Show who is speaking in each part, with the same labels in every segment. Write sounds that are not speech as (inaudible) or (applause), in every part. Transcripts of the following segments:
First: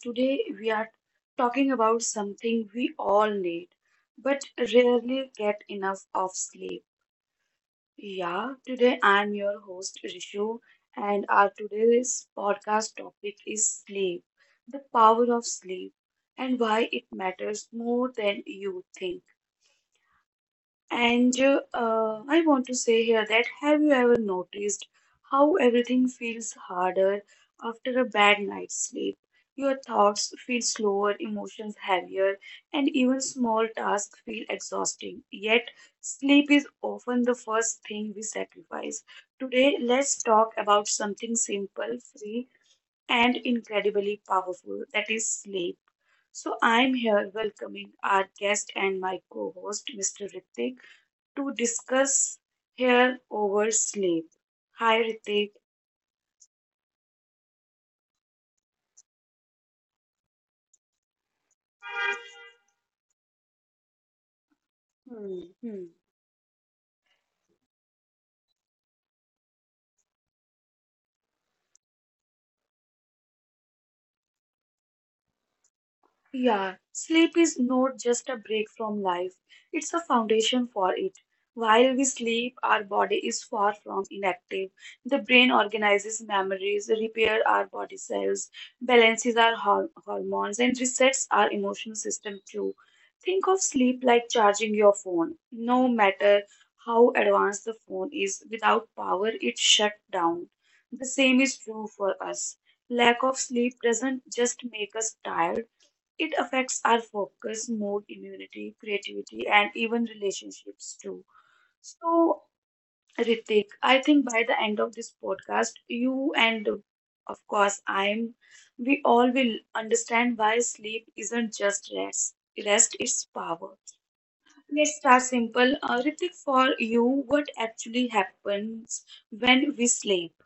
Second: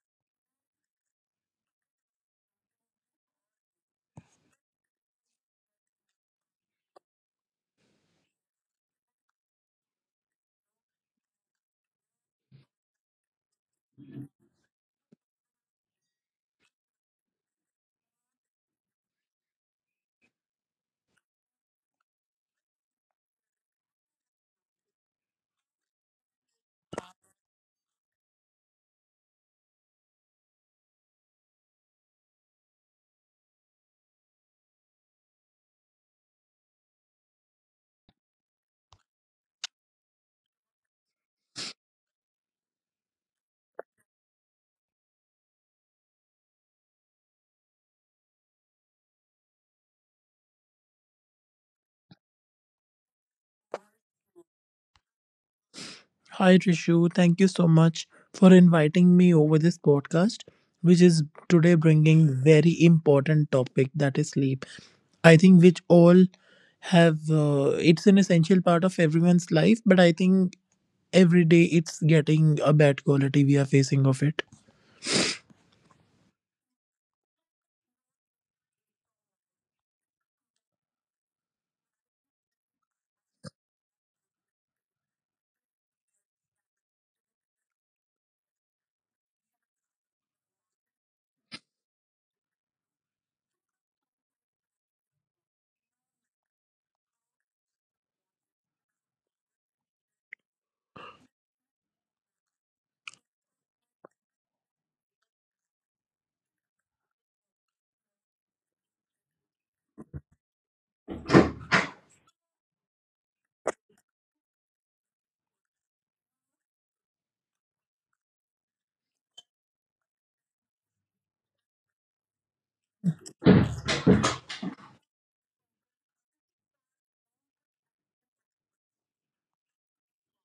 Speaker 1: Today we are talking about something we all need but rarely get enough of sleep. Yeah, today I'm your host Rishu and our today's podcast topic is sleep, the power of sleep and why it matters more than you think. And I want to say here that have you ever noticed how everything feels harder after a bad night's sleep? Your thoughts feel slower, emotions heavier, and even small tasks feel exhausting. Yet, sleep is often the first thing we sacrifice. Today, let's talk about something simple, free, and incredibly powerful that is sleep. So, I'm here welcoming our guest and my co host, Mr. Ritik to discuss here over sleep. Hi, Ritik.
Speaker 2: Hi, Trishu. Thank you so much for inviting me over this podcast, which is today bringing very important topic that is sleep. I
Speaker 1: Hmm.
Speaker 2: think which
Speaker 1: Hmm.
Speaker 2: all have it's an essential part of everyone's life, but I think every day it's getting a bad quality we are facing of it.
Speaker 1: Yeah, sleep is not just a break from life, it's a foundation for it. While we sleep, our body is far from inactive. The brain organizes memories, repairs our body cells, balances our hormones, and resets our emotional system too. Think of sleep like charging your phone. No matter how advanced the phone is, without power, it shuts down. The same is true for us. Lack of sleep doesn't just make us tired, it affects our focus, mood, immunity, creativity, and even relationships too. So, Ritik, I think by the end of this podcast, you and of course I'm, we all will understand why sleep isn't just rest. Rest is power. Let's start simple. Ritik, for you, what actually happens when we sleep?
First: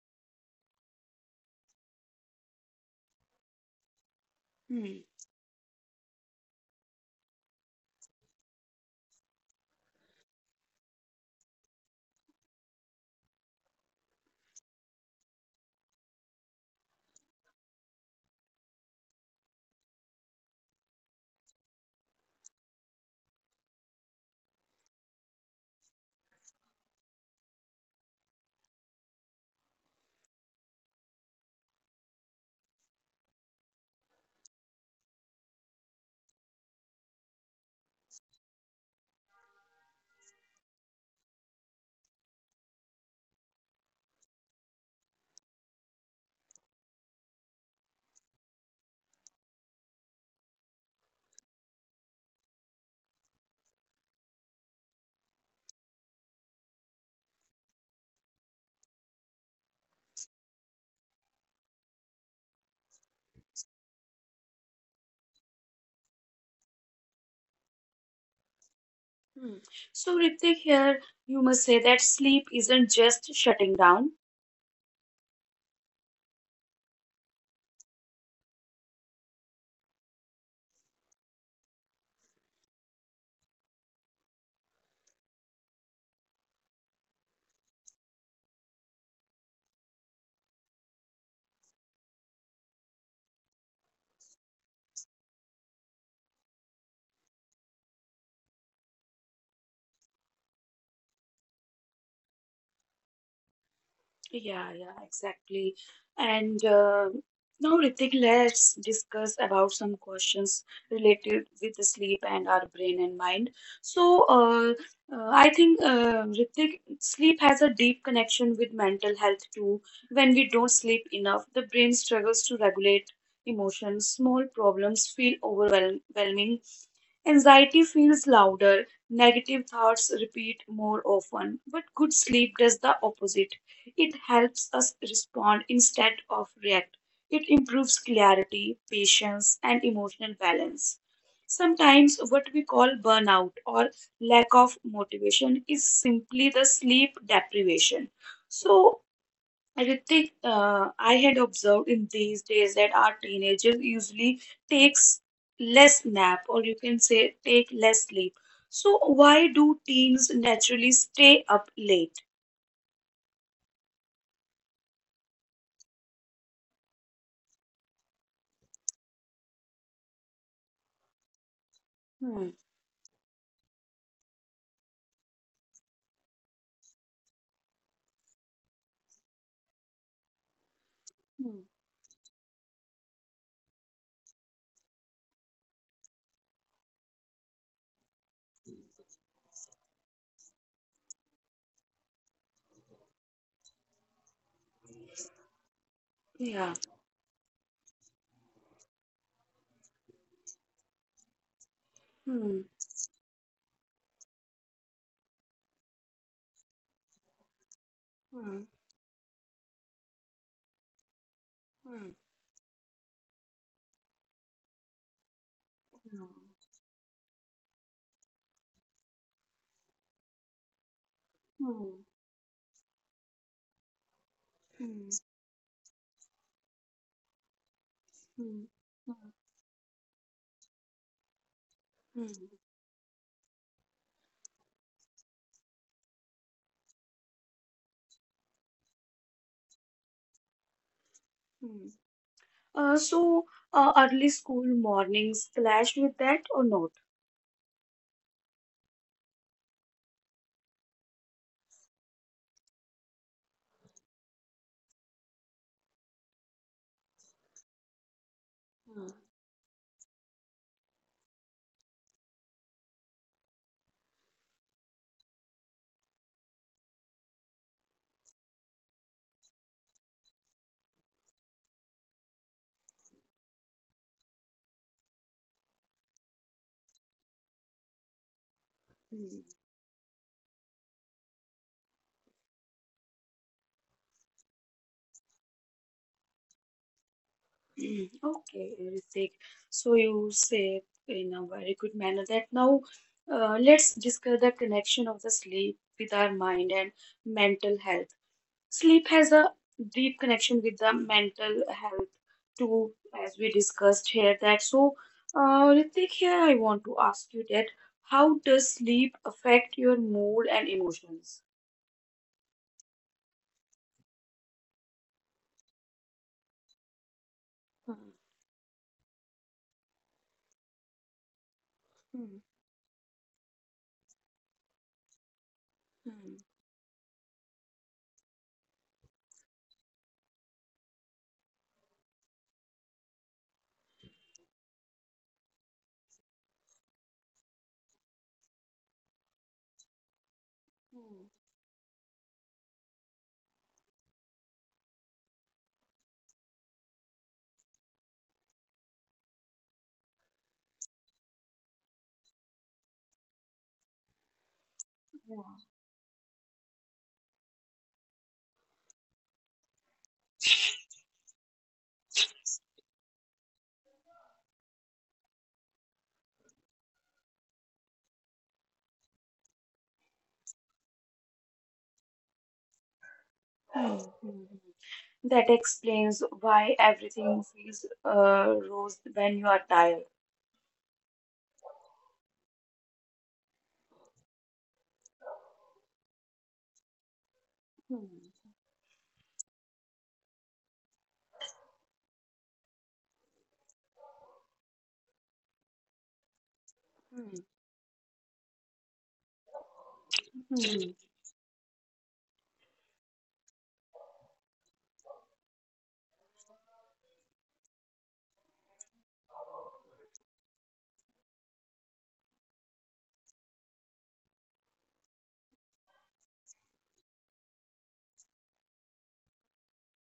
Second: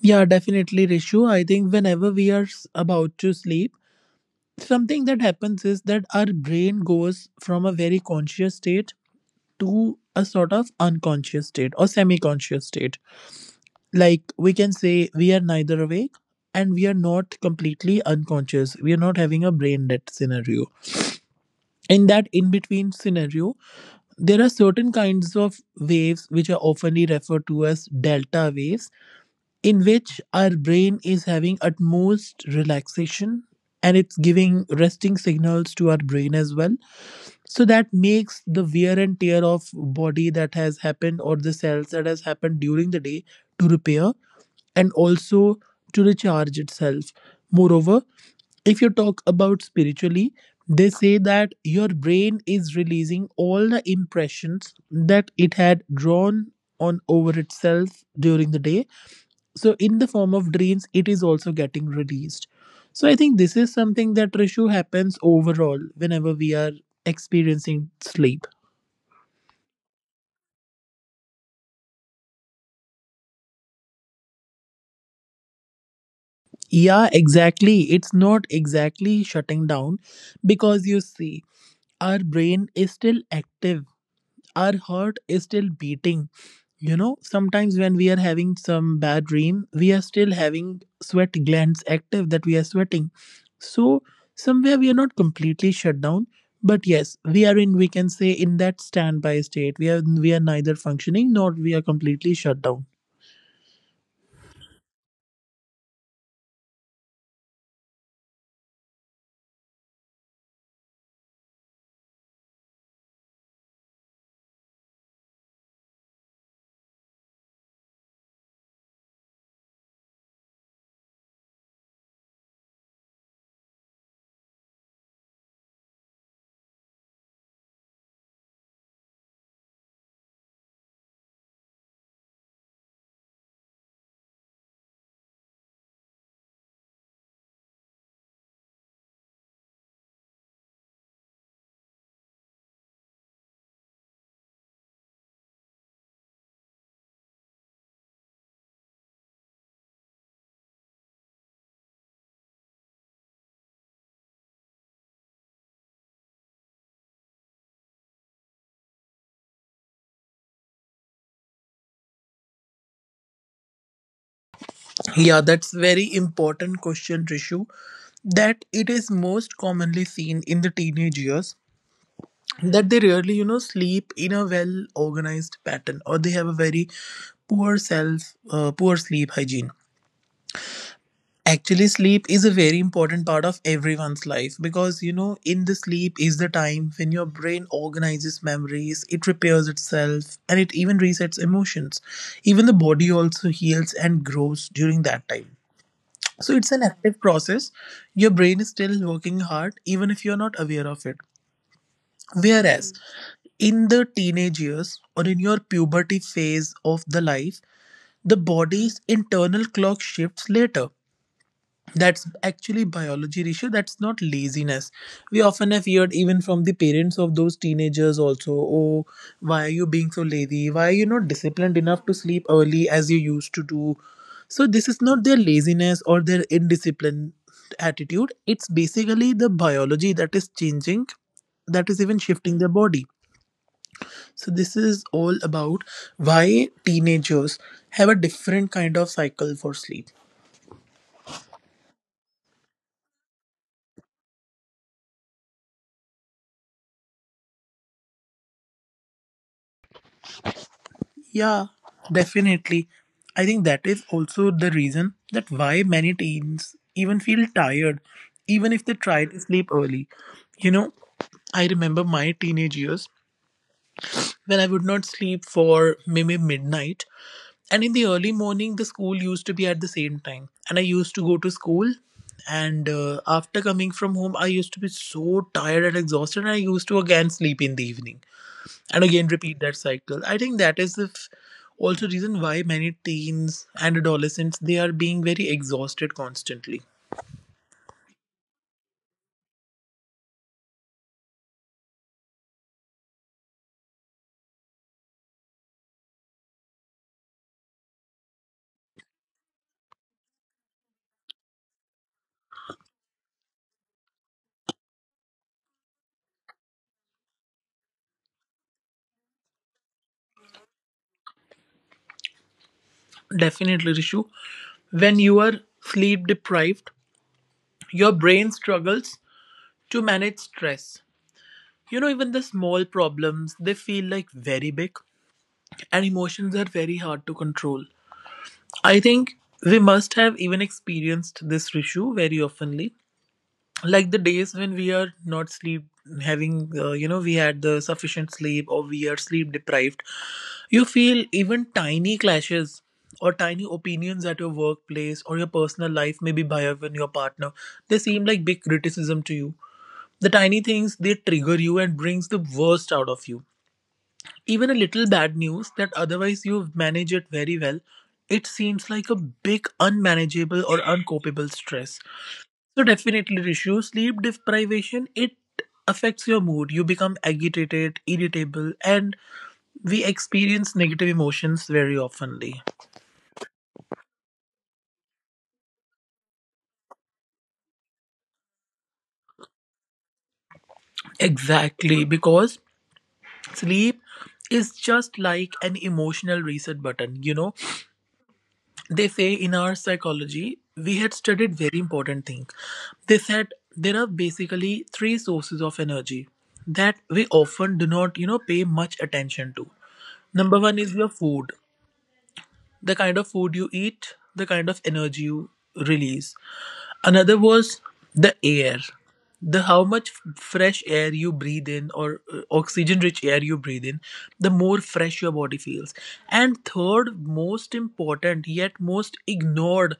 Speaker 2: Yeah, definitely, Rishu. I think whenever we are s- about to sleep,
Speaker 1: Hmm.
Speaker 2: something that happens is that our brain goes from a very conscious state to a sort of unconscious state or semi conscious state. Like we can say we are neither awake and we are not completely unconscious. We are not having a brain dead scenario. In that in between scenario, there are certain kinds of waves which are oftenly referred to as delta waves in which our brain is having utmost relaxation, and it's giving resting signals to our brain as well, so that makes the wear and tear of body that has happened or the cells that has happened during the day to repair and also to recharge itself. Moreover, if you talk about spiritually, they say that your brain is releasing all the impressions that it had drawn on over itself during the day, so in the form of dreams it is also getting released. So I think this is something that, Rishu, happens overall whenever we are experiencing sleep.
Speaker 1: Hmm. So, Ritik, here you must say that sleep isn't just shutting down.
Speaker 2: Yeah, exactly, it's not exactly shutting down, because you see our brain is still active, our heart is still beating. You know, sometimes when we are having some bad dream, we are still having sweat glands active that we are sweating. So, somewhere we are not completely shut down, but yes, we are in, we can say, in that standby state. We are neither functioning nor we are completely shut down.
Speaker 1: Yeah, yeah, exactly. And now, Ritik, let's discuss about some questions related with the sleep and our brain and mind. So, uh, I think, Ritik, sleep has a deep connection with mental health too. When we don't sleep enough, the brain struggles to regulate emotions. Small problems feel overwhelming, anxiety feels louder, negative thoughts repeat more often, but good sleep does the opposite. It helps us respond instead of react. It improves clarity, patience, and emotional balance. Sometimes, what we call burnout or lack of motivation is simply the sleep deprivation. So, Ritik, I had observed in these days that our teenagers usually takes less nap, or you can say take less sleep. So why do teens naturally stay up late?
Speaker 2: Yeah, that's very important question, Rishu. That it is most commonly seen in the teenage years
Speaker 1: Hmm.
Speaker 2: that they rarely, you know, sleep in a well organized pattern, or they have a very poor self poor sleep hygiene.
Speaker 1: Hmm.
Speaker 2: Actually sleep is a very important part of everyone's life, because you know in the sleep is the time when your brain organizes memories, it repairs itself, and it even resets emotions. Even the body also heals and grows during that time. So
Speaker 1: Yeah.
Speaker 2: it's an active process, your brain is still working hard even if you're not aware of it.
Speaker 1: Hmm.
Speaker 2: Whereas in the teenage years or in your puberty phase of the life, the
Speaker 1: Hmm.
Speaker 2: body's internal clock shifts later.
Speaker 1: Hmm.
Speaker 2: That's actually biology, Rishu. That's not laziness. We often have heard
Speaker 1: Hmm.
Speaker 2: even from the parents of those teenagers also, oh, why are you being so lazy? Why are you not disciplined
Speaker 1: Hmm.
Speaker 2: enough to sleep early as you used to do? So this is
Speaker 1: Hmm.
Speaker 2: not their laziness or their indiscipline attitude.
Speaker 1: Hmm.
Speaker 2: It's basically the biology that is changing, that is even
Speaker 1: Hmm.
Speaker 2: shifting their body. So this is all about why teenagers have a different kind of cycle for sleep.
Speaker 1: Hmm. Uh, so early school mornings clash with that or not?
Speaker 2: Yeah, definitely. I think that is also the reason that why many teens even feel tired even if they try to sleep early. You know, I remember my teenage years when I would not sleep for maybe midnight. And in the early morning, the school used to be at the same time. And I used to go to school. And after coming from home, I used to be so tired and exhausted. And I used to again sleep in the evening and again
Speaker 1: Hmm.
Speaker 2: repeat that cycle. I think that is the f- also reason why many teens and adolescents they are being very exhausted constantly.
Speaker 1: Mm, okay, Ritik. So you say in a very good manner that now, let's discuss the connection of the sleep with our mind and mental health. Sleep has a deep connection with the mental health too, as we discussed here that. So, Ritik, here I want to ask you that how does sleep affect your mood and emotions?
Speaker 2: Definitely, Rishu, when you are sleep deprived,
Speaker 1: Hmm,
Speaker 2: your brain struggles to manage stress. You know, even
Speaker 1: hmm,
Speaker 2: the small problems, they feel like very big, and
Speaker 1: hmm,
Speaker 2: emotions are very hard to control. I think we must have even experienced this issue very oftenly. Like the days when we are not sleep having, you know, we had the sufficient sleep or we are sleep deprived, you feel even tiny clashes or tiny opinions at your workplace or your personal life, maybe by even your partner, they seem like big criticism to you. The tiny things they trigger you and brings the worst out of you, even a little
Speaker 1: hmm,
Speaker 2: bad
Speaker 1: hmm,
Speaker 2: news that otherwise you manage it very well, it seems like a big unmanageable or uncopable stress. So definitely, Rishu, sleep deprivation, it affects your mood. You become agitated, irritable, and we experience negative emotions very oftenly.
Speaker 1: hmm, hmm. That explains why everything feels rose when you are tired.
Speaker 2: Exactly, because sleep is just like an emotional reset button. You know,
Speaker 1: Hmm.
Speaker 2: they say in our psychology we had studied very important thing. They said there are basically three sources of energy that we
Speaker 1: Hmm.
Speaker 2: often do not, you know, pay much attention to. Number one
Speaker 1: Hmm.
Speaker 2: is your food, the kind of food you eat, the kind of energy you release. Another was the air, the how much f- fresh air you breathe in, or oxygen rich air you breathe in, the more fresh your body feels. And third, most important yet most ignored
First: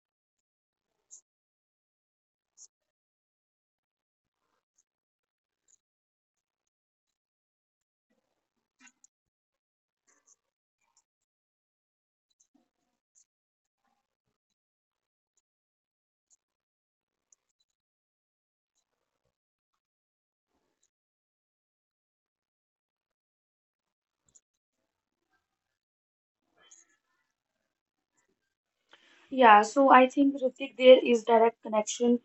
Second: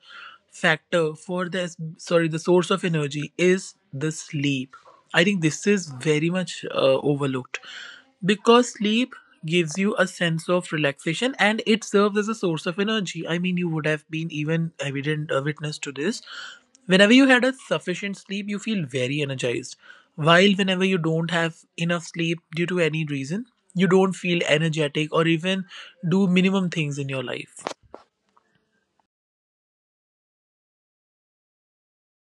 Speaker 2: factor for this, sorry, the source of energy is the sleep. I think this is very much overlooked because sleep gives you a sense of relaxation and it serves as a source of energy. I mean, you would have been even evident witness to this. Whenever you had a sufficient sleep, you feel very energized. While whenever you don't have enough sleep due to any reason, you don't feel energetic or even do minimum things in your life.
Speaker 1: Yeah, so I think Ritik, there is direct connection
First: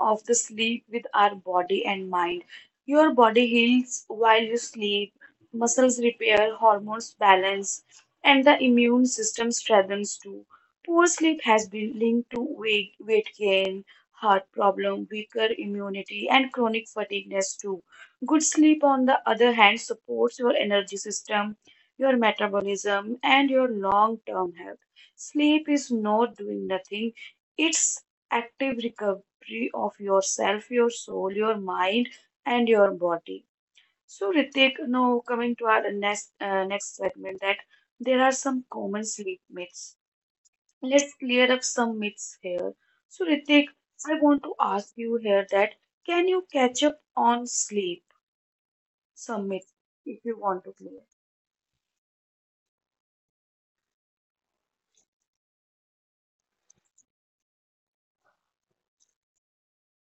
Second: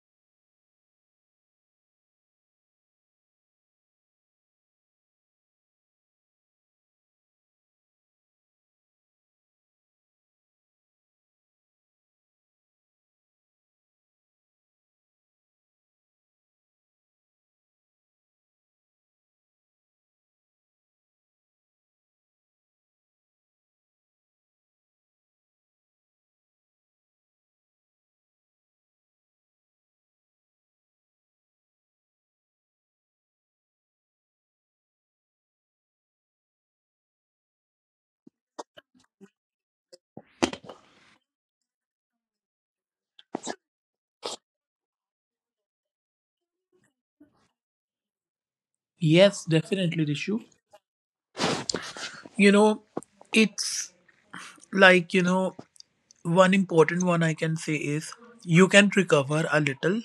Speaker 1: of the sleep with our body and mind. Your body heals while you sleep, muscles repair, hormones balance, and the immune system strengthens too. Poor sleep has been linked to weight gain, heart problem, weaker immunity, and chronic fatigueness too. Good sleep, on the other hand, supports your energy system, your metabolism, and your long-term health. Sleep is not doing nothing, it's active recovery of yourself, your soul, your mind, and your body. So, Ritik, now coming to our next segment, that there are some common sleep myths. Let's clear up some myths here. So, Ritik, I want to ask you here that can you catch up on sleep?
Speaker 2: Yes,
Speaker 1: Some myths,
Speaker 2: definitely,
Speaker 1: if you
Speaker 2: Rishu.
Speaker 1: want to clear.
Speaker 2: You know, it's like, you know, one important one I can say is you can recover a little,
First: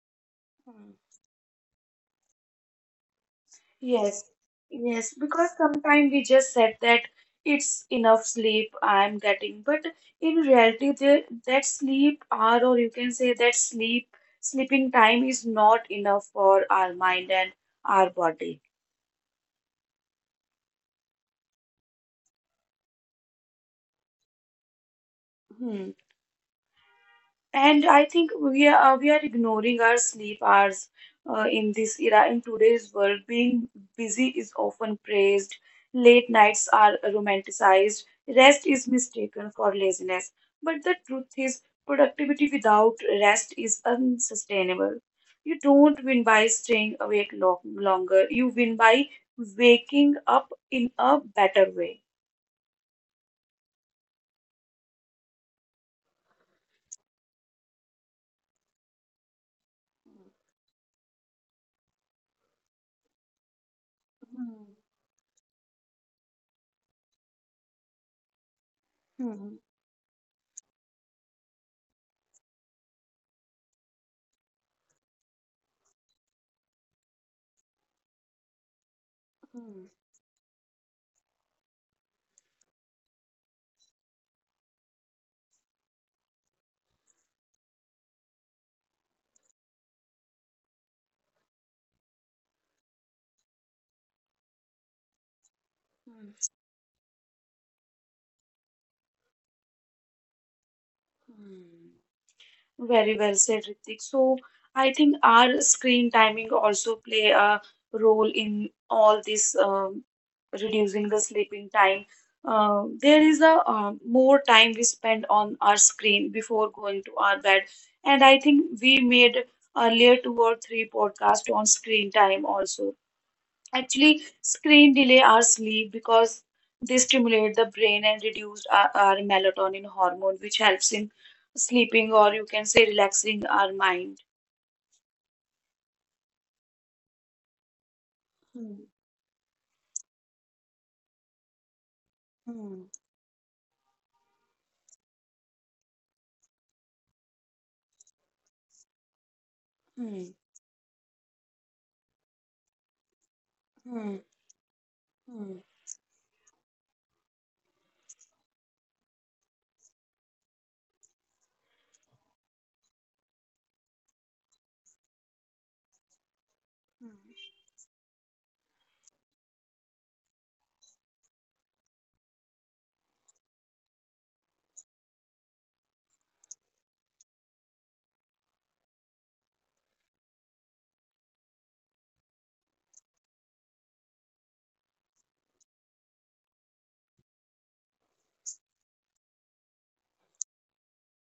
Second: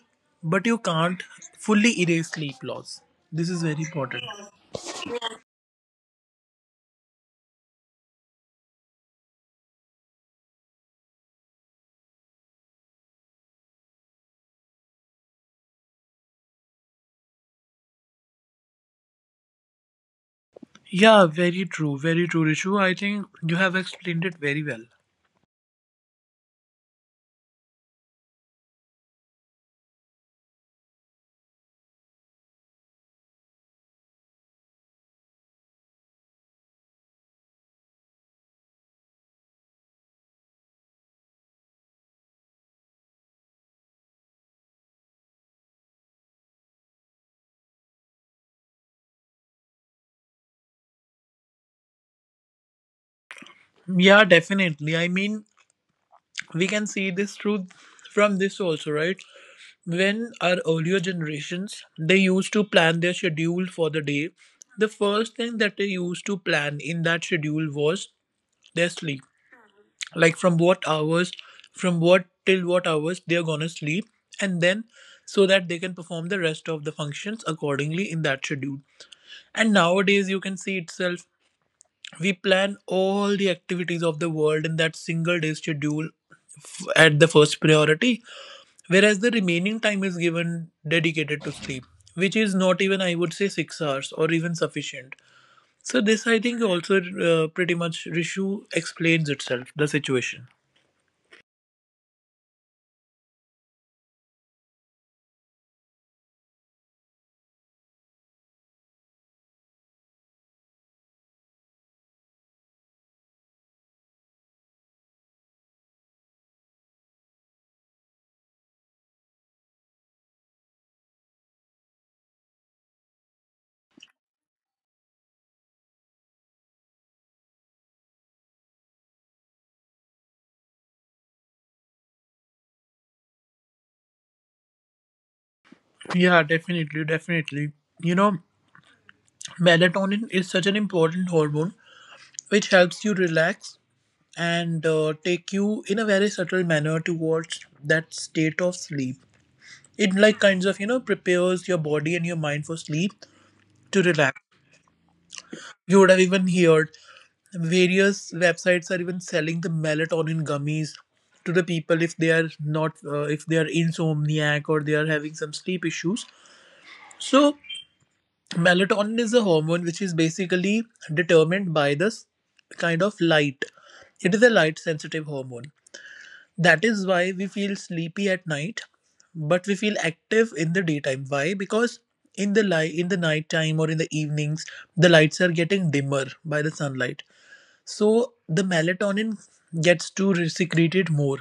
Speaker 2: but you can't fully erase sleep loss. This is very
Speaker 1: Yes,
Speaker 2: important.
Speaker 1: yes, because sometimes we just said that it's enough sleep I'm getting, but in reality, that sleep hour, or you can say that sleeping time is not enough for our mind and our body.
Speaker 2: Yeah, very true, Rishu. I think you have explained it very well.
Speaker 1: Hmm. And I think we are ignoring our sleep hours in this era. In today's world, being busy is often praised. Late nights are romanticized. Rest is mistaken for laziness. But the truth is, productivity without rest is unsustainable. You don't win by staying awake lo longer. You win by waking up in a better way.
Speaker 2: Yeah, definitely. I mean, we can see this truth from this also, right? When our earlier generations they used to plan their schedule for the day,
Speaker 1: Hmm.
Speaker 2: the first thing that they used to plan in that schedule was their sleep.
Speaker 1: Hmm.
Speaker 2: Like from what hours, from what till what hours they're gonna sleep, and then so that they can perform the rest of the functions accordingly in that schedule. And
Speaker 1: Hmm.
Speaker 2: nowadays you can see itself, we plan all the activities of the world in that single day schedule f- at the first priority, whereas the remaining time is given dedicated to sleep, which is not even, I would say, 6 hours or even sufficient. So this I think also pretty much, Rishu, explains itself the situation.
Speaker 1: Hmm. Very well said, Ritik. So I think our screen timing also play a role in all this reducing the sleeping time. There is a more time we spend on our screen before going to our bed, and I think we made earlier two or three podcast on screen time also. Actually, screen delay our sleep because they stimulate the brain and reduce our melatonin hormone, which helps in sleeping or you can say relaxing our mind.
Speaker 2: Yeah, definitely, definitely. You know,
Speaker 1: Hmm,
Speaker 2: melatonin is such an important hormone which
Speaker 1: hmm,
Speaker 2: helps you relax and take you in a very subtle manner towards that state of sleep. It
Speaker 1: hmm,
Speaker 2: like kinds of, you know, prepares your body and your mind for sleep to
Speaker 1: hmm,
Speaker 2: relax.
Speaker 1: hmm,
Speaker 2: You would have even heard various websites are even selling the melatonin gummies to the people if they are not if they are insomniac or they are having some sleep issues.
Speaker 1: hmm,
Speaker 2: So melatonin is a hormone which is basically determined by this kind of light. It is a light sensitive hormone. That is why we feel sleepy at night but we feel active in the daytime. Why? Because in the light, in the night time or in the evenings, the lights are getting dimmer by the sunlight, so the melatonin gets to re- secrete it more.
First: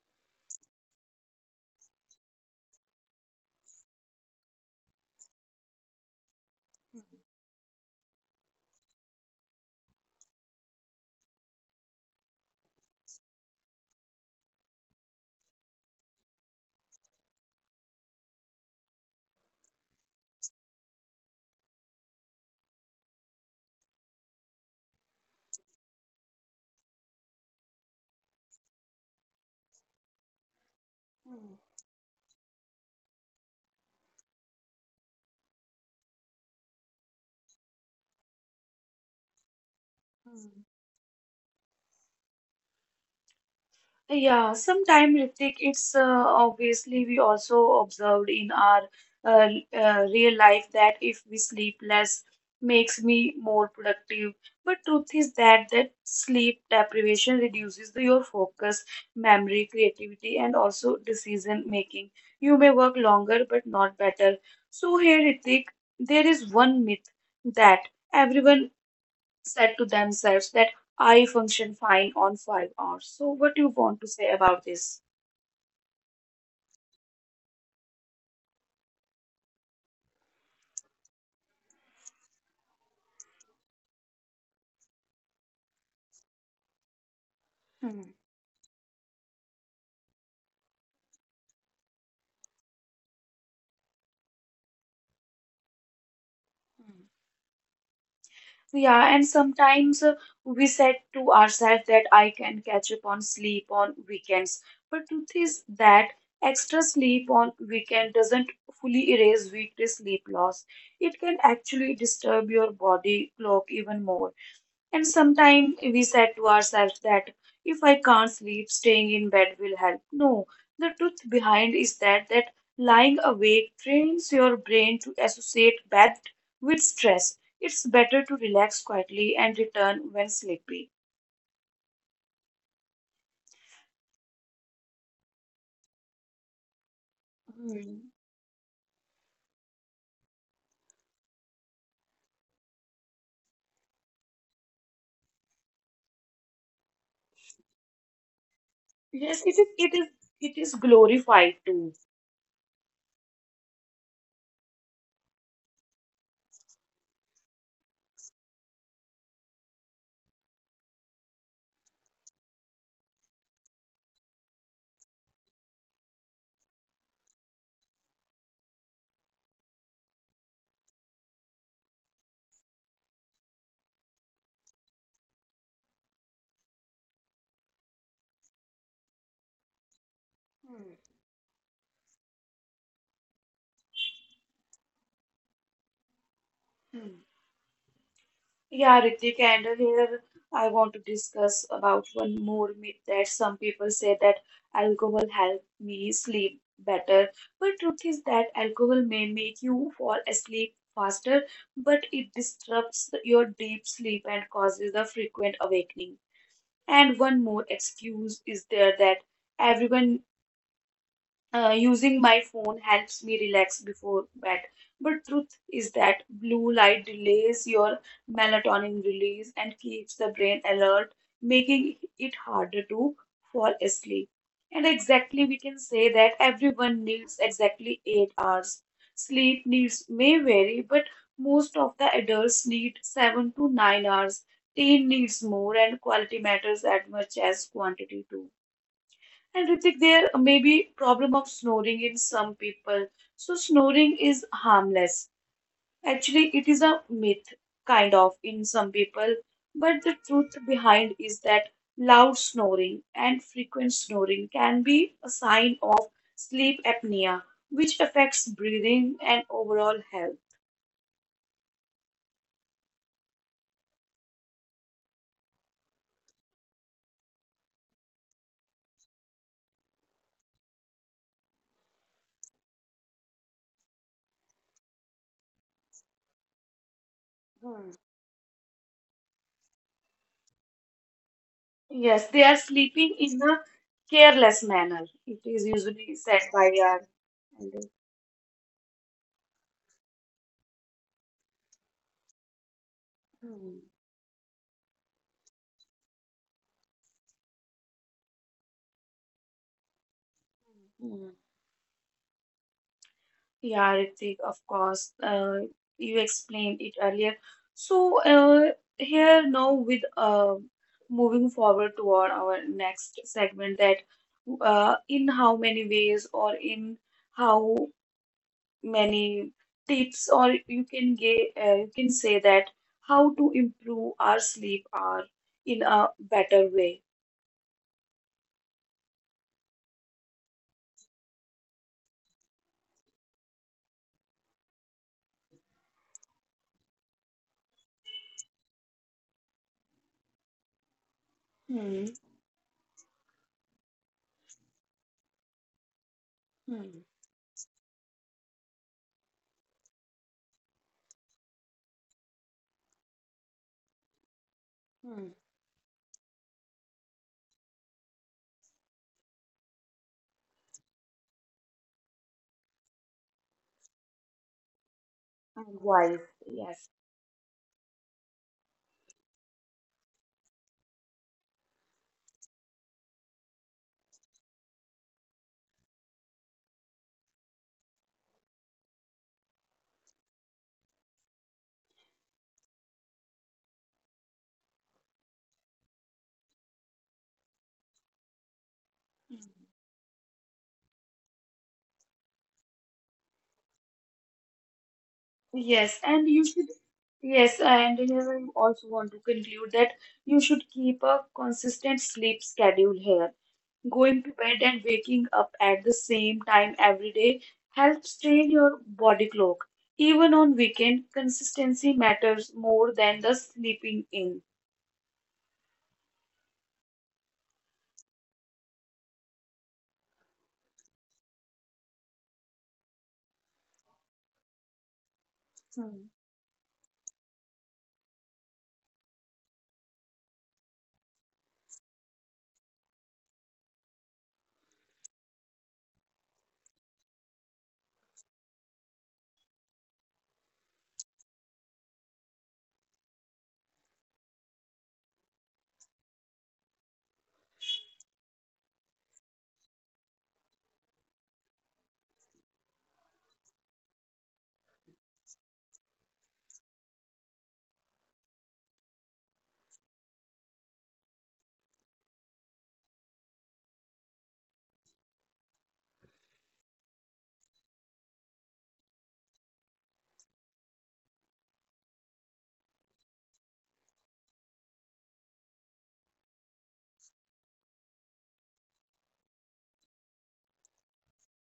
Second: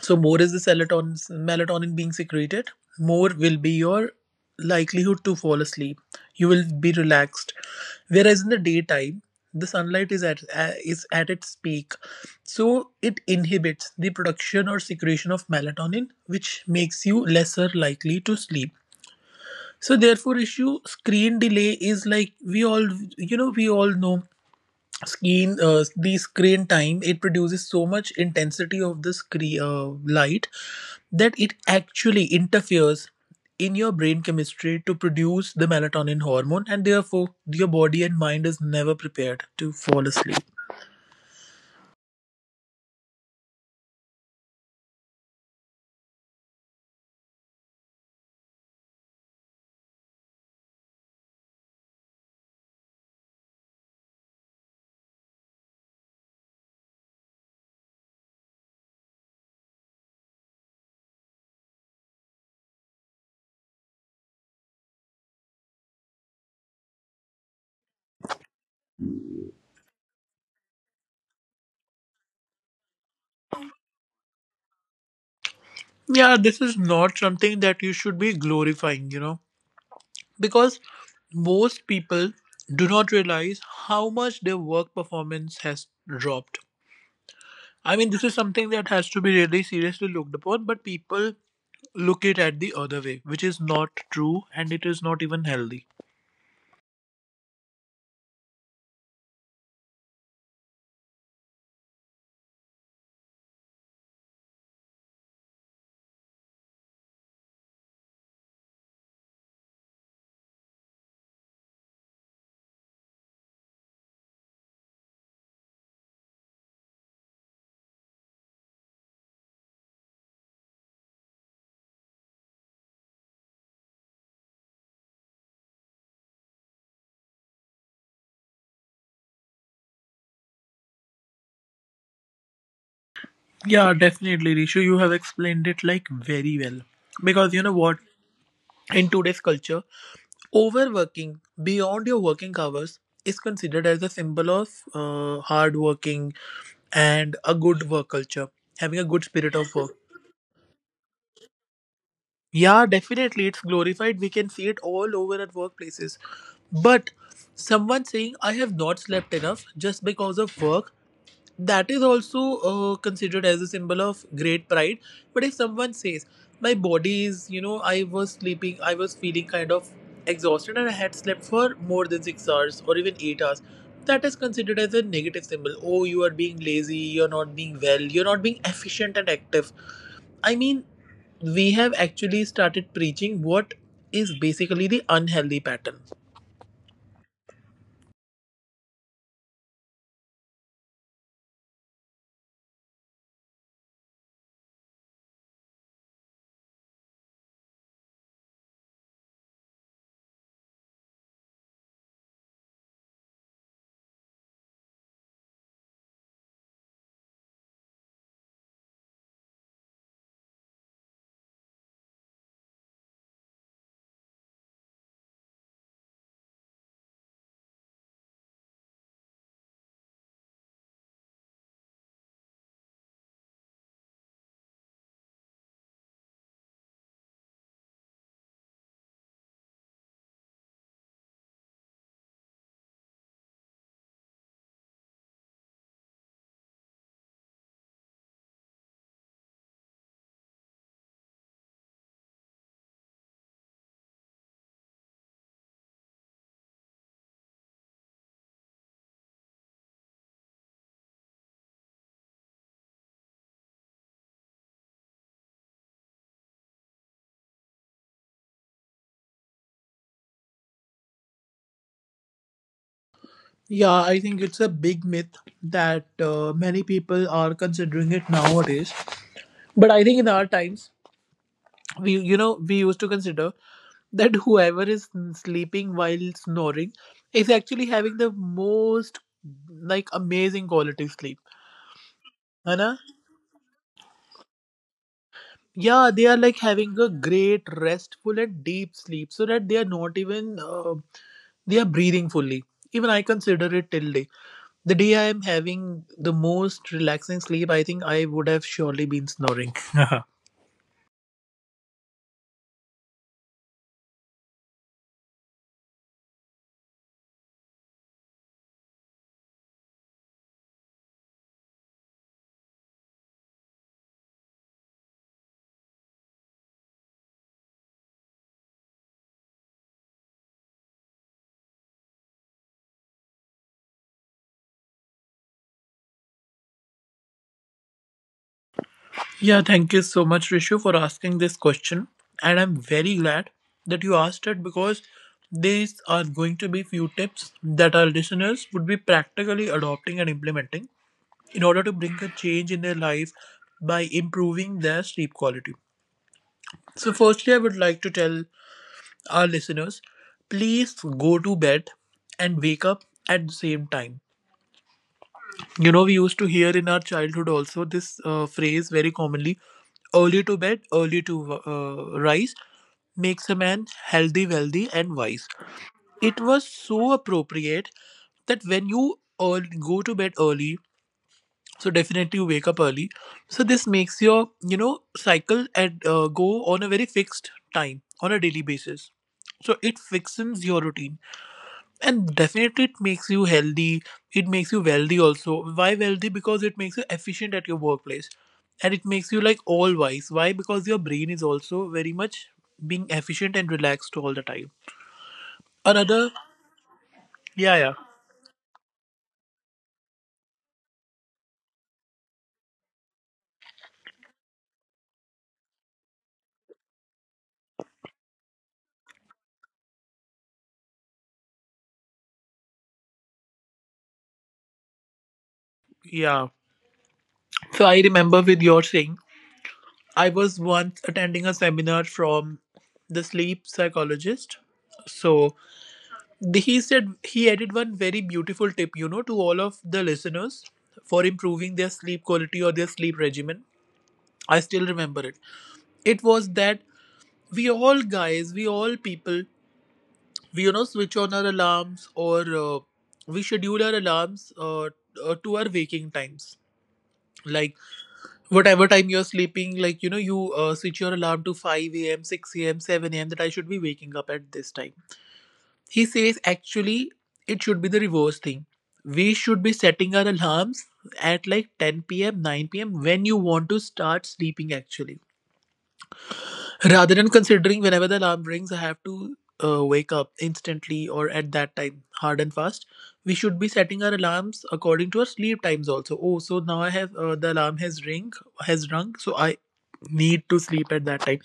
Speaker 2: So more is the serotonin melatonin being secreted, more will be your likelihood to fall asleep. You will be relaxed. Whereas in the daytime, the sunlight is at its peak, so it inhibits the production or secretion of melatonin, which makes you lesser likely to sleep. So therefore, issue screen delay is like, we all, you know, we all know screen the screen time it produces so much intensity of the screen light that it actually interferes in your brain chemistry to produce the melatonin hormone, and therefore your body and mind is never prepared to fall asleep.
Speaker 1: hmm. Yeah, sometime Ritik, it's obviously we also observed in our uh, real life that if we sleep less makes me more productive. But truth is that that sleep deprivation reduces your focus, memory, creativity, and also decision making. You may work longer but not better. So here, Ritik, there is one myth that everyone said to themselves that I function fine on 5 hours. So, what do you want to say about this?
Speaker 2: Yeah, this is not something that you should be glorifying, you know, because most people do not realize how much their work performance has dropped. I
Speaker 1: Hmm,
Speaker 2: mean, this is something that has to be really seriously looked upon, but people look it at the other way, which is not true and it is not even healthy.
Speaker 1: hmm. Yeah, and sometimes we said to ourselves that I can catch up on sleep on weekends. But truth is that extra sleep on weekend doesn't fully erase weekday sleep loss. It can actually disturb your body clock even more. And sometimes we said to ourselves that if I can't sleep, staying in bed will help. No, the truth behind is that that lying awake trains your brain to associate bed with stress. It's better to relax quietly and return when sleepy.
Speaker 2: Yeah, definitely, Rishu. You have explained it like very well. Because you know what?
Speaker 1: Hmm.
Speaker 2: In today's culture, overworking beyond your working hours is considered as a symbol of hard working and a good work culture, having a good
Speaker 1: Yes, it
Speaker 2: spirit
Speaker 1: is.
Speaker 2: of work.
Speaker 1: It is. It is glorified too.
Speaker 2: Yeah, definitely. It's glorified. We can see it all over at workplaces. But someone saying, "I have not slept enough just because of work," that is also considered as a symbol of great pride. But if someone says, "My body is, I was sleeping, I was feeling kind of exhausted and I had slept for more than 6 hours or even 8 hours," that is considered as a negative symbol. Oh, you are being lazy, you're not being well, you're not being efficient and active. I mean, we have actually started preaching what is basically the unhealthy pattern.
Speaker 1: Yeah, Ritik, and here I want to discuss about one more myth that some people say that alcohol helped me sleep better. But truth is that alcohol may make you fall asleep faster, but it disrupts your deep sleep and causes a frequent awakening. And one more excuse is there that everyone, using my phone helps me relax before bed. But truth is that blue light delays your melatonin release and keeps the brain alert, making it harder to fall asleep. And exactly, we can say that everyone needs exactly 8 hours. Sleep needs may vary, but most of the adults need 7 to 9 hours. Teen needs more, and quality matters as much as quantity too. And Ritik, there may be problem of snoring in some people. So snoring is harmless. Actually, it is a myth, kind of, in some people. But the truth behind is that loud snoring and frequent snoring can be a sign of sleep apnea, which affects breathing and overall health.
Speaker 2: Yeah, I think it's a big myth that many people are considering it nowadays. But I think in our times, we you know we used to consider that whoever is sleeping while snoring is actually
Speaker 1: Hmm.
Speaker 2: having the most like amazing quality sleep.
Speaker 1: Yes, they are
Speaker 2: है ना?
Speaker 1: sleeping in a careless manner. It is
Speaker 2: Yeah,
Speaker 1: usually
Speaker 2: they are
Speaker 1: said
Speaker 2: like
Speaker 1: by
Speaker 2: having
Speaker 1: our
Speaker 2: a great
Speaker 1: elders.
Speaker 2: restful and deep sleep so that they are not even they are breathing fully. Even I consider
Speaker 1: Hmm.
Speaker 2: it till day, the day I am having the most relaxing sleep, I think I would have surely been snoring (laughs)
Speaker 1: Hmm. Yeah, Ritik, of course. You explained it earlier. So, here now with moving forward toward our next segment, that in how many ways or in how many tips or you can get, you can say that how to improve our sleep hour in a better way.
Speaker 2: yeah, thank you so much, Rishu, for asking this question, and I'm very glad that you asked it, because these are going to be few tips that our listeners would be practically adopting and implementing in order to
Speaker 1: Hmm.
Speaker 2: bring a change in their life by improving their sleep quality.
Speaker 1: Hmm.
Speaker 2: So, firstly, I would like to tell our listeners, please go to bed and wake up at the same time.
Speaker 1: Hmm.
Speaker 2: You know, we used to hear in our childhood also this phrase very commonly: early to bed, early to rise makes a man healthy, wealthy, and wise.
Speaker 1: And wise,
Speaker 2: It was
Speaker 1: yes.
Speaker 2: so appropriate that when you go to bed early, so definitely you wake up early, so this makes your, you know, cycle and go on a very fixed time on a daily basis. So it fixes your routine, and definitely it makes you healthy. It makes you wealthy also. Why wealthy? Because it makes you efficient at your workplace. And it makes you like all wise. Why? Because your brain is also very much being efficient and relaxed all the time.
Speaker 1: Yes, and
Speaker 2: Another,
Speaker 1: you should, yes,
Speaker 2: yeah, yeah,
Speaker 1: and here I also want to conclude that you should keep a consistent sleep schedule here. Going to bed and waking up at the same time every day helps train your body clock. Even on weekend, consistency matters more than the sleeping in.
Speaker 2: yeah. So I remember with your saying, I was once attending a seminar from the sleep psychologist. So
Speaker 1: Hmm.
Speaker 2: he said, he added one very beautiful tip, you know, to all of the listeners for improving their sleep quality or their sleep regimen. I still remember it. It was that we all people, we, switch on our alarms or we schedule our alarms, to our waking times. Like whatever time you're sleeping, like, you know, you set your alarm to 5 a.m, 6 a.m, 7 a.m, that I should be waking up at this time. He says, actually, it should be the reverse thing. We should be setting our alarms at like 10 p.m, 9 p.m, when you want to start sleeping actually. Rather than considering whenever the alarm rings, I have to wake up instantly or at that time, hard and fast, we should be setting our alarms according to our sleep times also. Oh, so now I have, the alarm has ring has rung, so I need to sleep at that time.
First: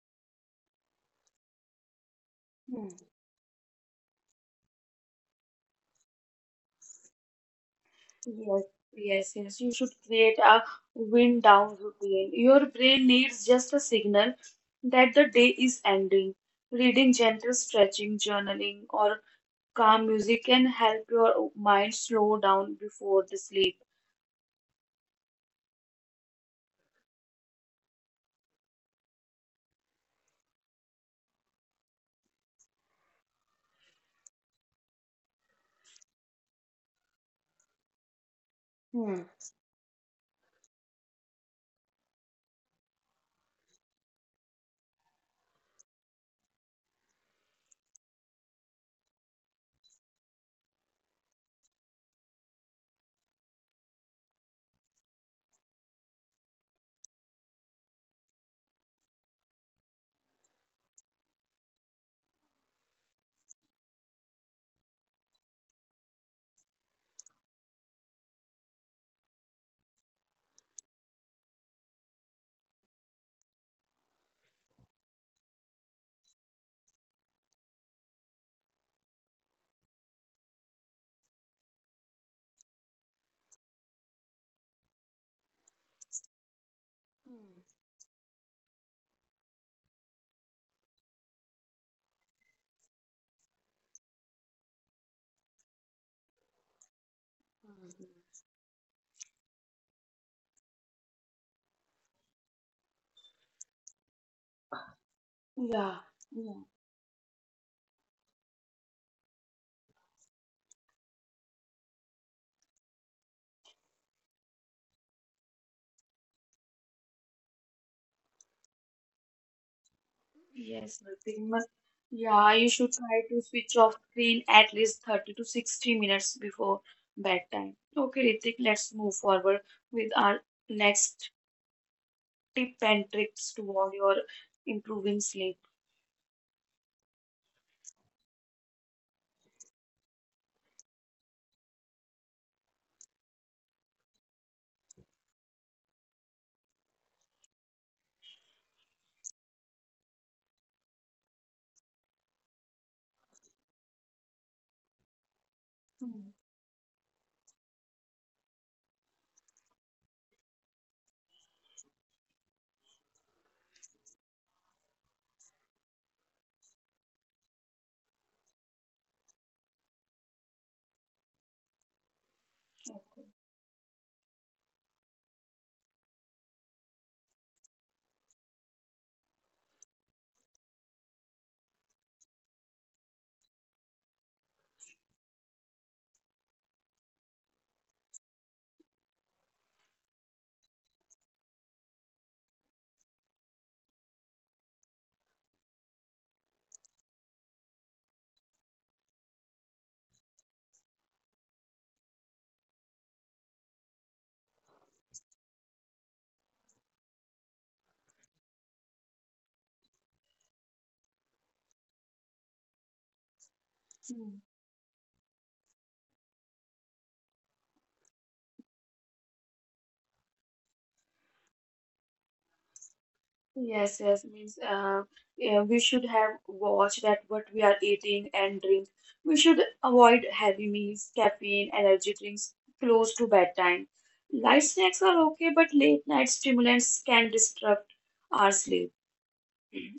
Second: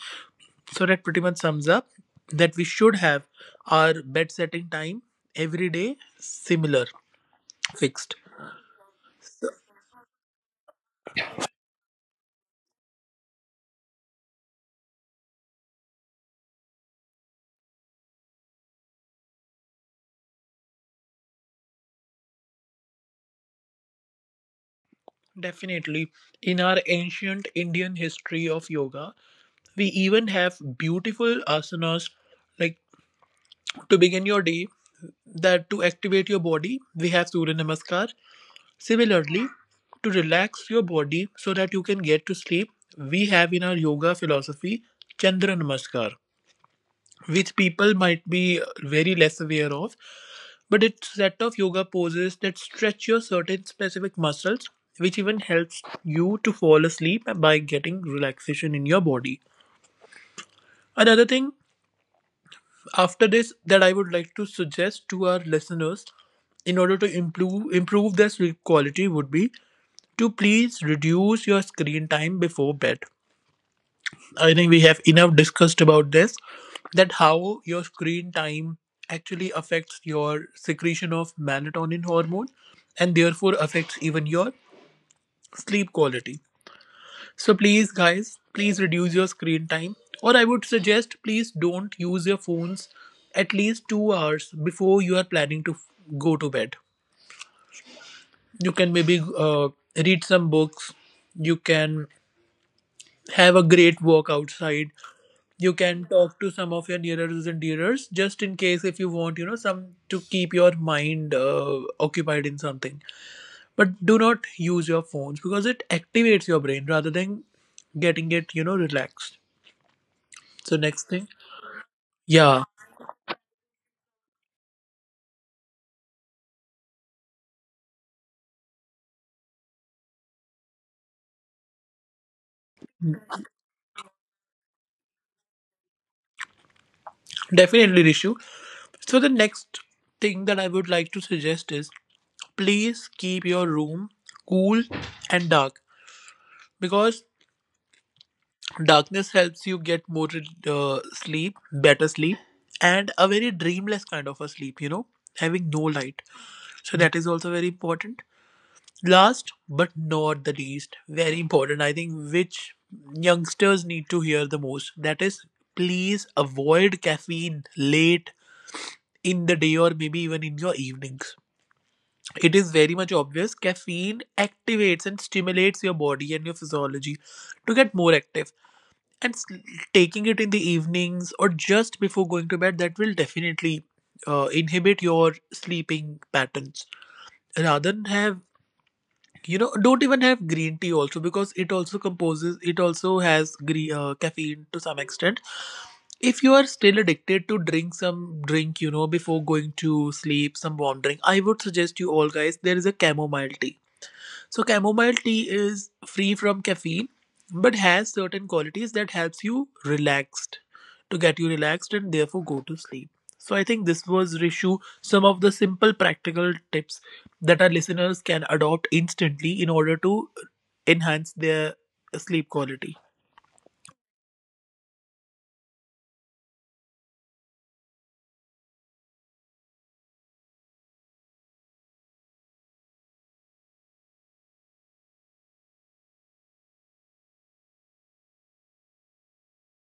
Speaker 2: So that pretty much sums up that we
Speaker 1: Hmm.
Speaker 2: should have our bed setting time every day similar, fixed.
Speaker 1: Yes, yes,
Speaker 2: So.
Speaker 1: yes. You should create a wind down routine. Your brain needs just a signal that the day is ending. Reading, gentle stretching, journaling, or calm music can help your mind slow down before the sleep.
Speaker 2: Definitely. In our ancient Indian history of yoga, we even have beautiful asanas like, to begin your day, that to activate your body, we have surya namaskar. Similarly, to relax your body so that you can get to sleep, we have in our yoga philosophy chandra namaskar, which people might be very less aware of. But it's a set of yoga poses that stretch your certain specific muscles, which even helps you to fall asleep by getting relaxation in your body. Another thing after this that I would like to suggest to our listeners in order to improve their sleep quality would be to please reduce your screen time before bed. I think we have enough discussed about this, that how your screen time actually affects your secretion of melatonin hormone and therefore affects even your sleep quality. So please, guys, please reduce your screen time. Or I would suggest, please don't use your phones at least 2 hours before you are planning to go to bed. You can maybe read some books. You can have a great walk outside. You
Speaker 1: Yeah,
Speaker 2: can talk to
Speaker 1: yeah.
Speaker 2: some of your nearers and dearers, just in case if you want, you know, some to keep your mind occupied in something. But do not use your phones, because it activates your brain rather than getting it, you know, relaxed. So
Speaker 1: Yes,
Speaker 2: next thing.
Speaker 1: nothing much. Yeah,
Speaker 2: Yeah,
Speaker 1: you should try to switch off screen at least 30 to 60 minutes before bedtime. Okay, Ritik, let's move forward with our next tip and tricks to all your improving sleep?
Speaker 2: definitely, Rishu. So, the next thing that I would like to suggest is please keep your room cool and dark, because darkness helps you get more sleep, better sleep, and a very dreamless kind of a sleep, you know, having no light.
Speaker 1: Hmm.
Speaker 2: So, that is also very important. Last but not the least, very important, I think, which youngsters need to hear the most, that is, please avoid caffeine late in the day or maybe even in your evenings. It is very much
Speaker 1: Okay.
Speaker 2: obvious caffeine activates and stimulates your body and your physiology to get more active. And taking it in the evenings or just before going to bed, that will definitely inhibit your sleeping patterns. Rather than have, you know, don't even have green tea also, because it also composes, it also has caffeine to some extent. If you are still addicted to drink some drink, you know, before going to sleep, some warm drink, I would suggest, you all guys, there is a chamomile tea. So chamomile tea is free from caffeine but has certain qualities that helps you relaxed, to get you relaxed and therefore go to sleep. So I think this was,
Speaker 1: Hmm.
Speaker 2: Rishu, some of the simple practical tips that our listeners can adopt instantly in order to enhance their sleep quality.
Speaker 1: Yes, yes, means yeah, we should have watched that what we are eating and drink. We should avoid heavy meals, caffeine, energy drinks close to bedtime. Light snacks are okay, but late night stimulants can disrupt our sleep.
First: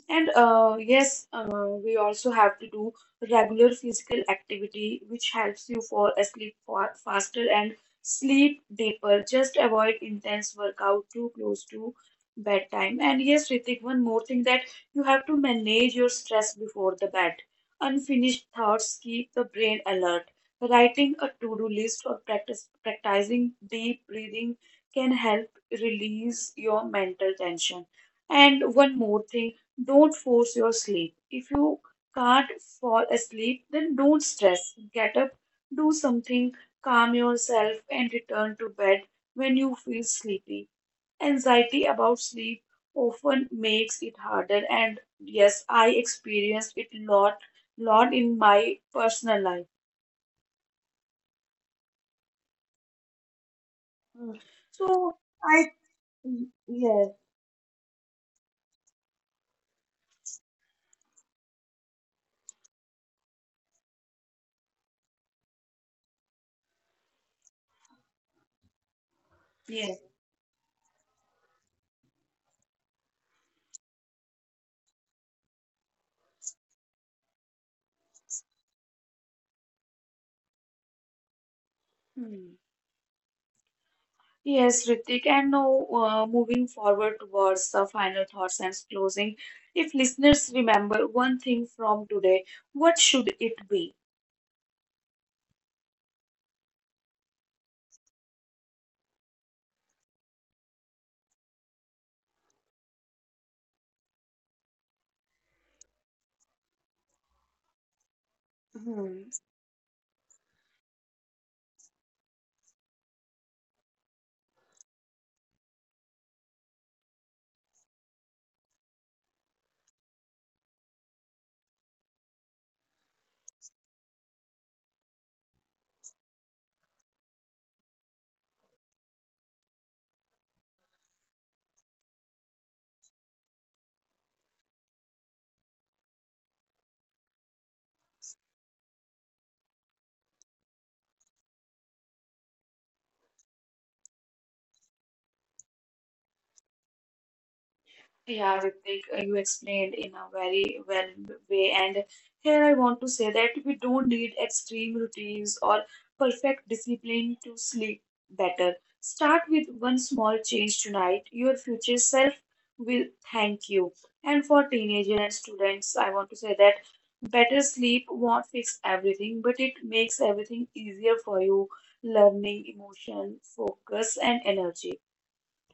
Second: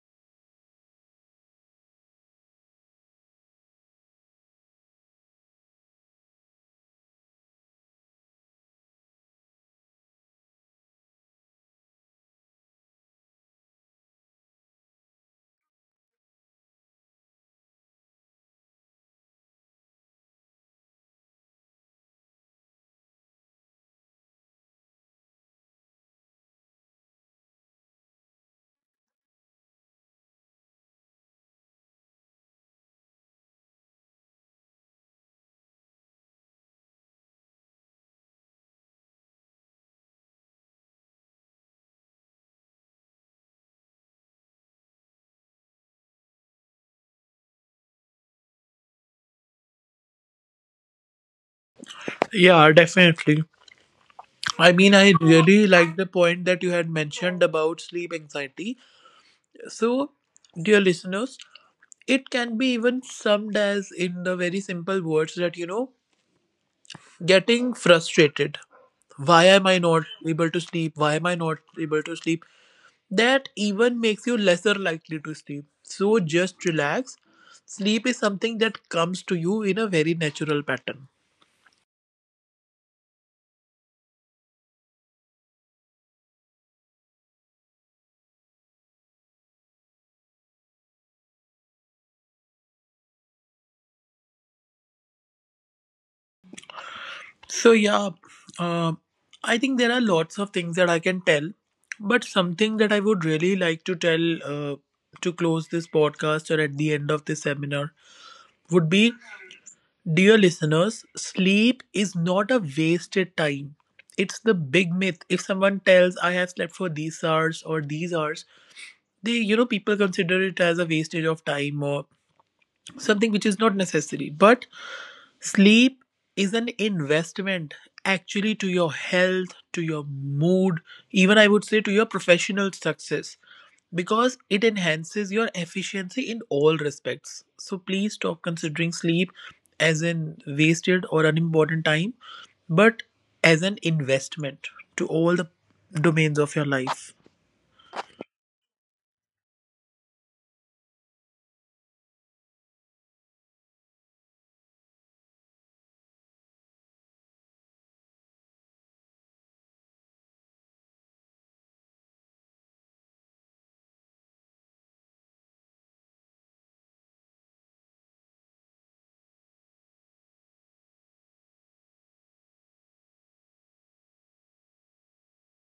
Speaker 1: We also have to do regular physical activity, which helps you fall asleep faster and sleep deeper. Just avoid intense workout too close to bedtime. And yes, Ritik, one more thing that you have to manage your stress before the bed. Unfinished thoughts keep the brain alert. Writing a to-do list or practice practicing deep breathing can help release your mental tension. And one more thing, don't force your sleep. If you can't fall asleep, then don't stress. Get up, do something, calm yourself, and return to bed when you feel sleepy. Anxiety about sleep often makes it harder, and yes, I experienced it lot in my personal life.
Speaker 2: Yeah, definitely.
Speaker 1: Hmm.
Speaker 2: I mean, I
Speaker 1: So
Speaker 2: really
Speaker 1: I,
Speaker 2: like the point that you had
Speaker 1: yes,
Speaker 2: mentioned about sleep anxiety. So, dear listeners, it can be even summed as in the very simple words that, you know, getting frustrated. Why am I
Speaker 1: yes.
Speaker 2: not able to sleep? Why am I not able to sleep? That even makes you lesser likely to sleep. So, just relax. Sleep is something that comes to you in a very natural pattern.
Speaker 1: Hmm. Yes, Ritik, and now, moving forward towards the final thoughts and closing, if listeners remember one thing from today, what should it be?
Speaker 2: So yeah, uh, I think there are lots of things that I can tell, but something that I would really like to tell, uh, to close this podcast or at the end of this seminar would be,
Speaker 1: Hmm.
Speaker 2: dear listeners, sleep is not a wasted time. It's the big myth. If someone tells I have slept for these hours or these hours, they, you know, people consider it as a wastage of time or something which is not necessary. But sleep is an investment, actually, to your health, to your mood, even I would say to your professional success, because it enhances your efficiency in all respects. So please stop considering sleep as an wasted or unimportant time, but as an investment to all the domains of your life.
Speaker 1: Yeah, Ritik, you explained in a very well way, and here I want to say that we don't need extreme routines or perfect discipline to sleep better. Start with one small change tonight. Your future self will thank you. And for teenagers and students, I want to say that better sleep won't fix everything, but it makes everything easier for you, learning, emotion, focus, and energy.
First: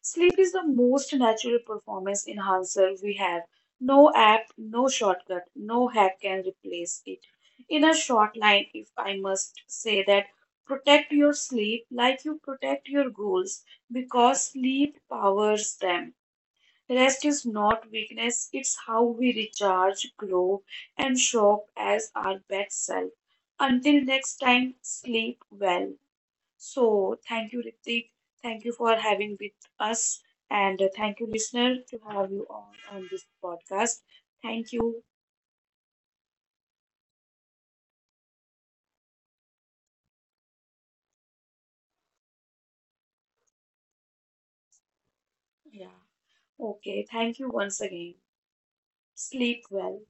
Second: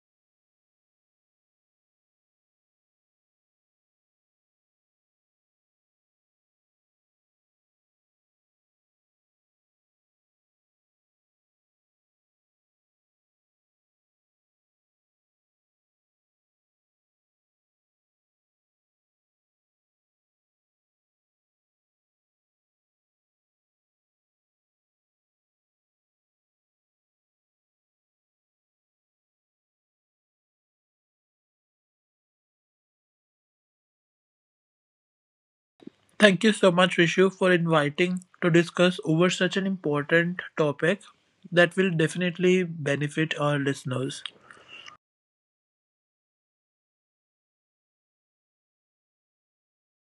Speaker 1: Sleep is the most natural performance enhancer we have. No app, no shortcut, no hack can replace it. In a short line, if I must say that, protect your sleep like you protect your goals because sleep powers them. Rest is not weakness, it's how we recharge, grow, and show up as our best self. Until next time, sleep well. So thank you, Ritik. Thank you for having with us, and thank you, listener, to have you on this podcast. Thank you.
Speaker 2: Thank you so much, Rishu, for inviting to discuss over such an important topic that will definitely benefit our listeners.
Speaker 1: Yeah. Okay. Thank you once again. Sleep well.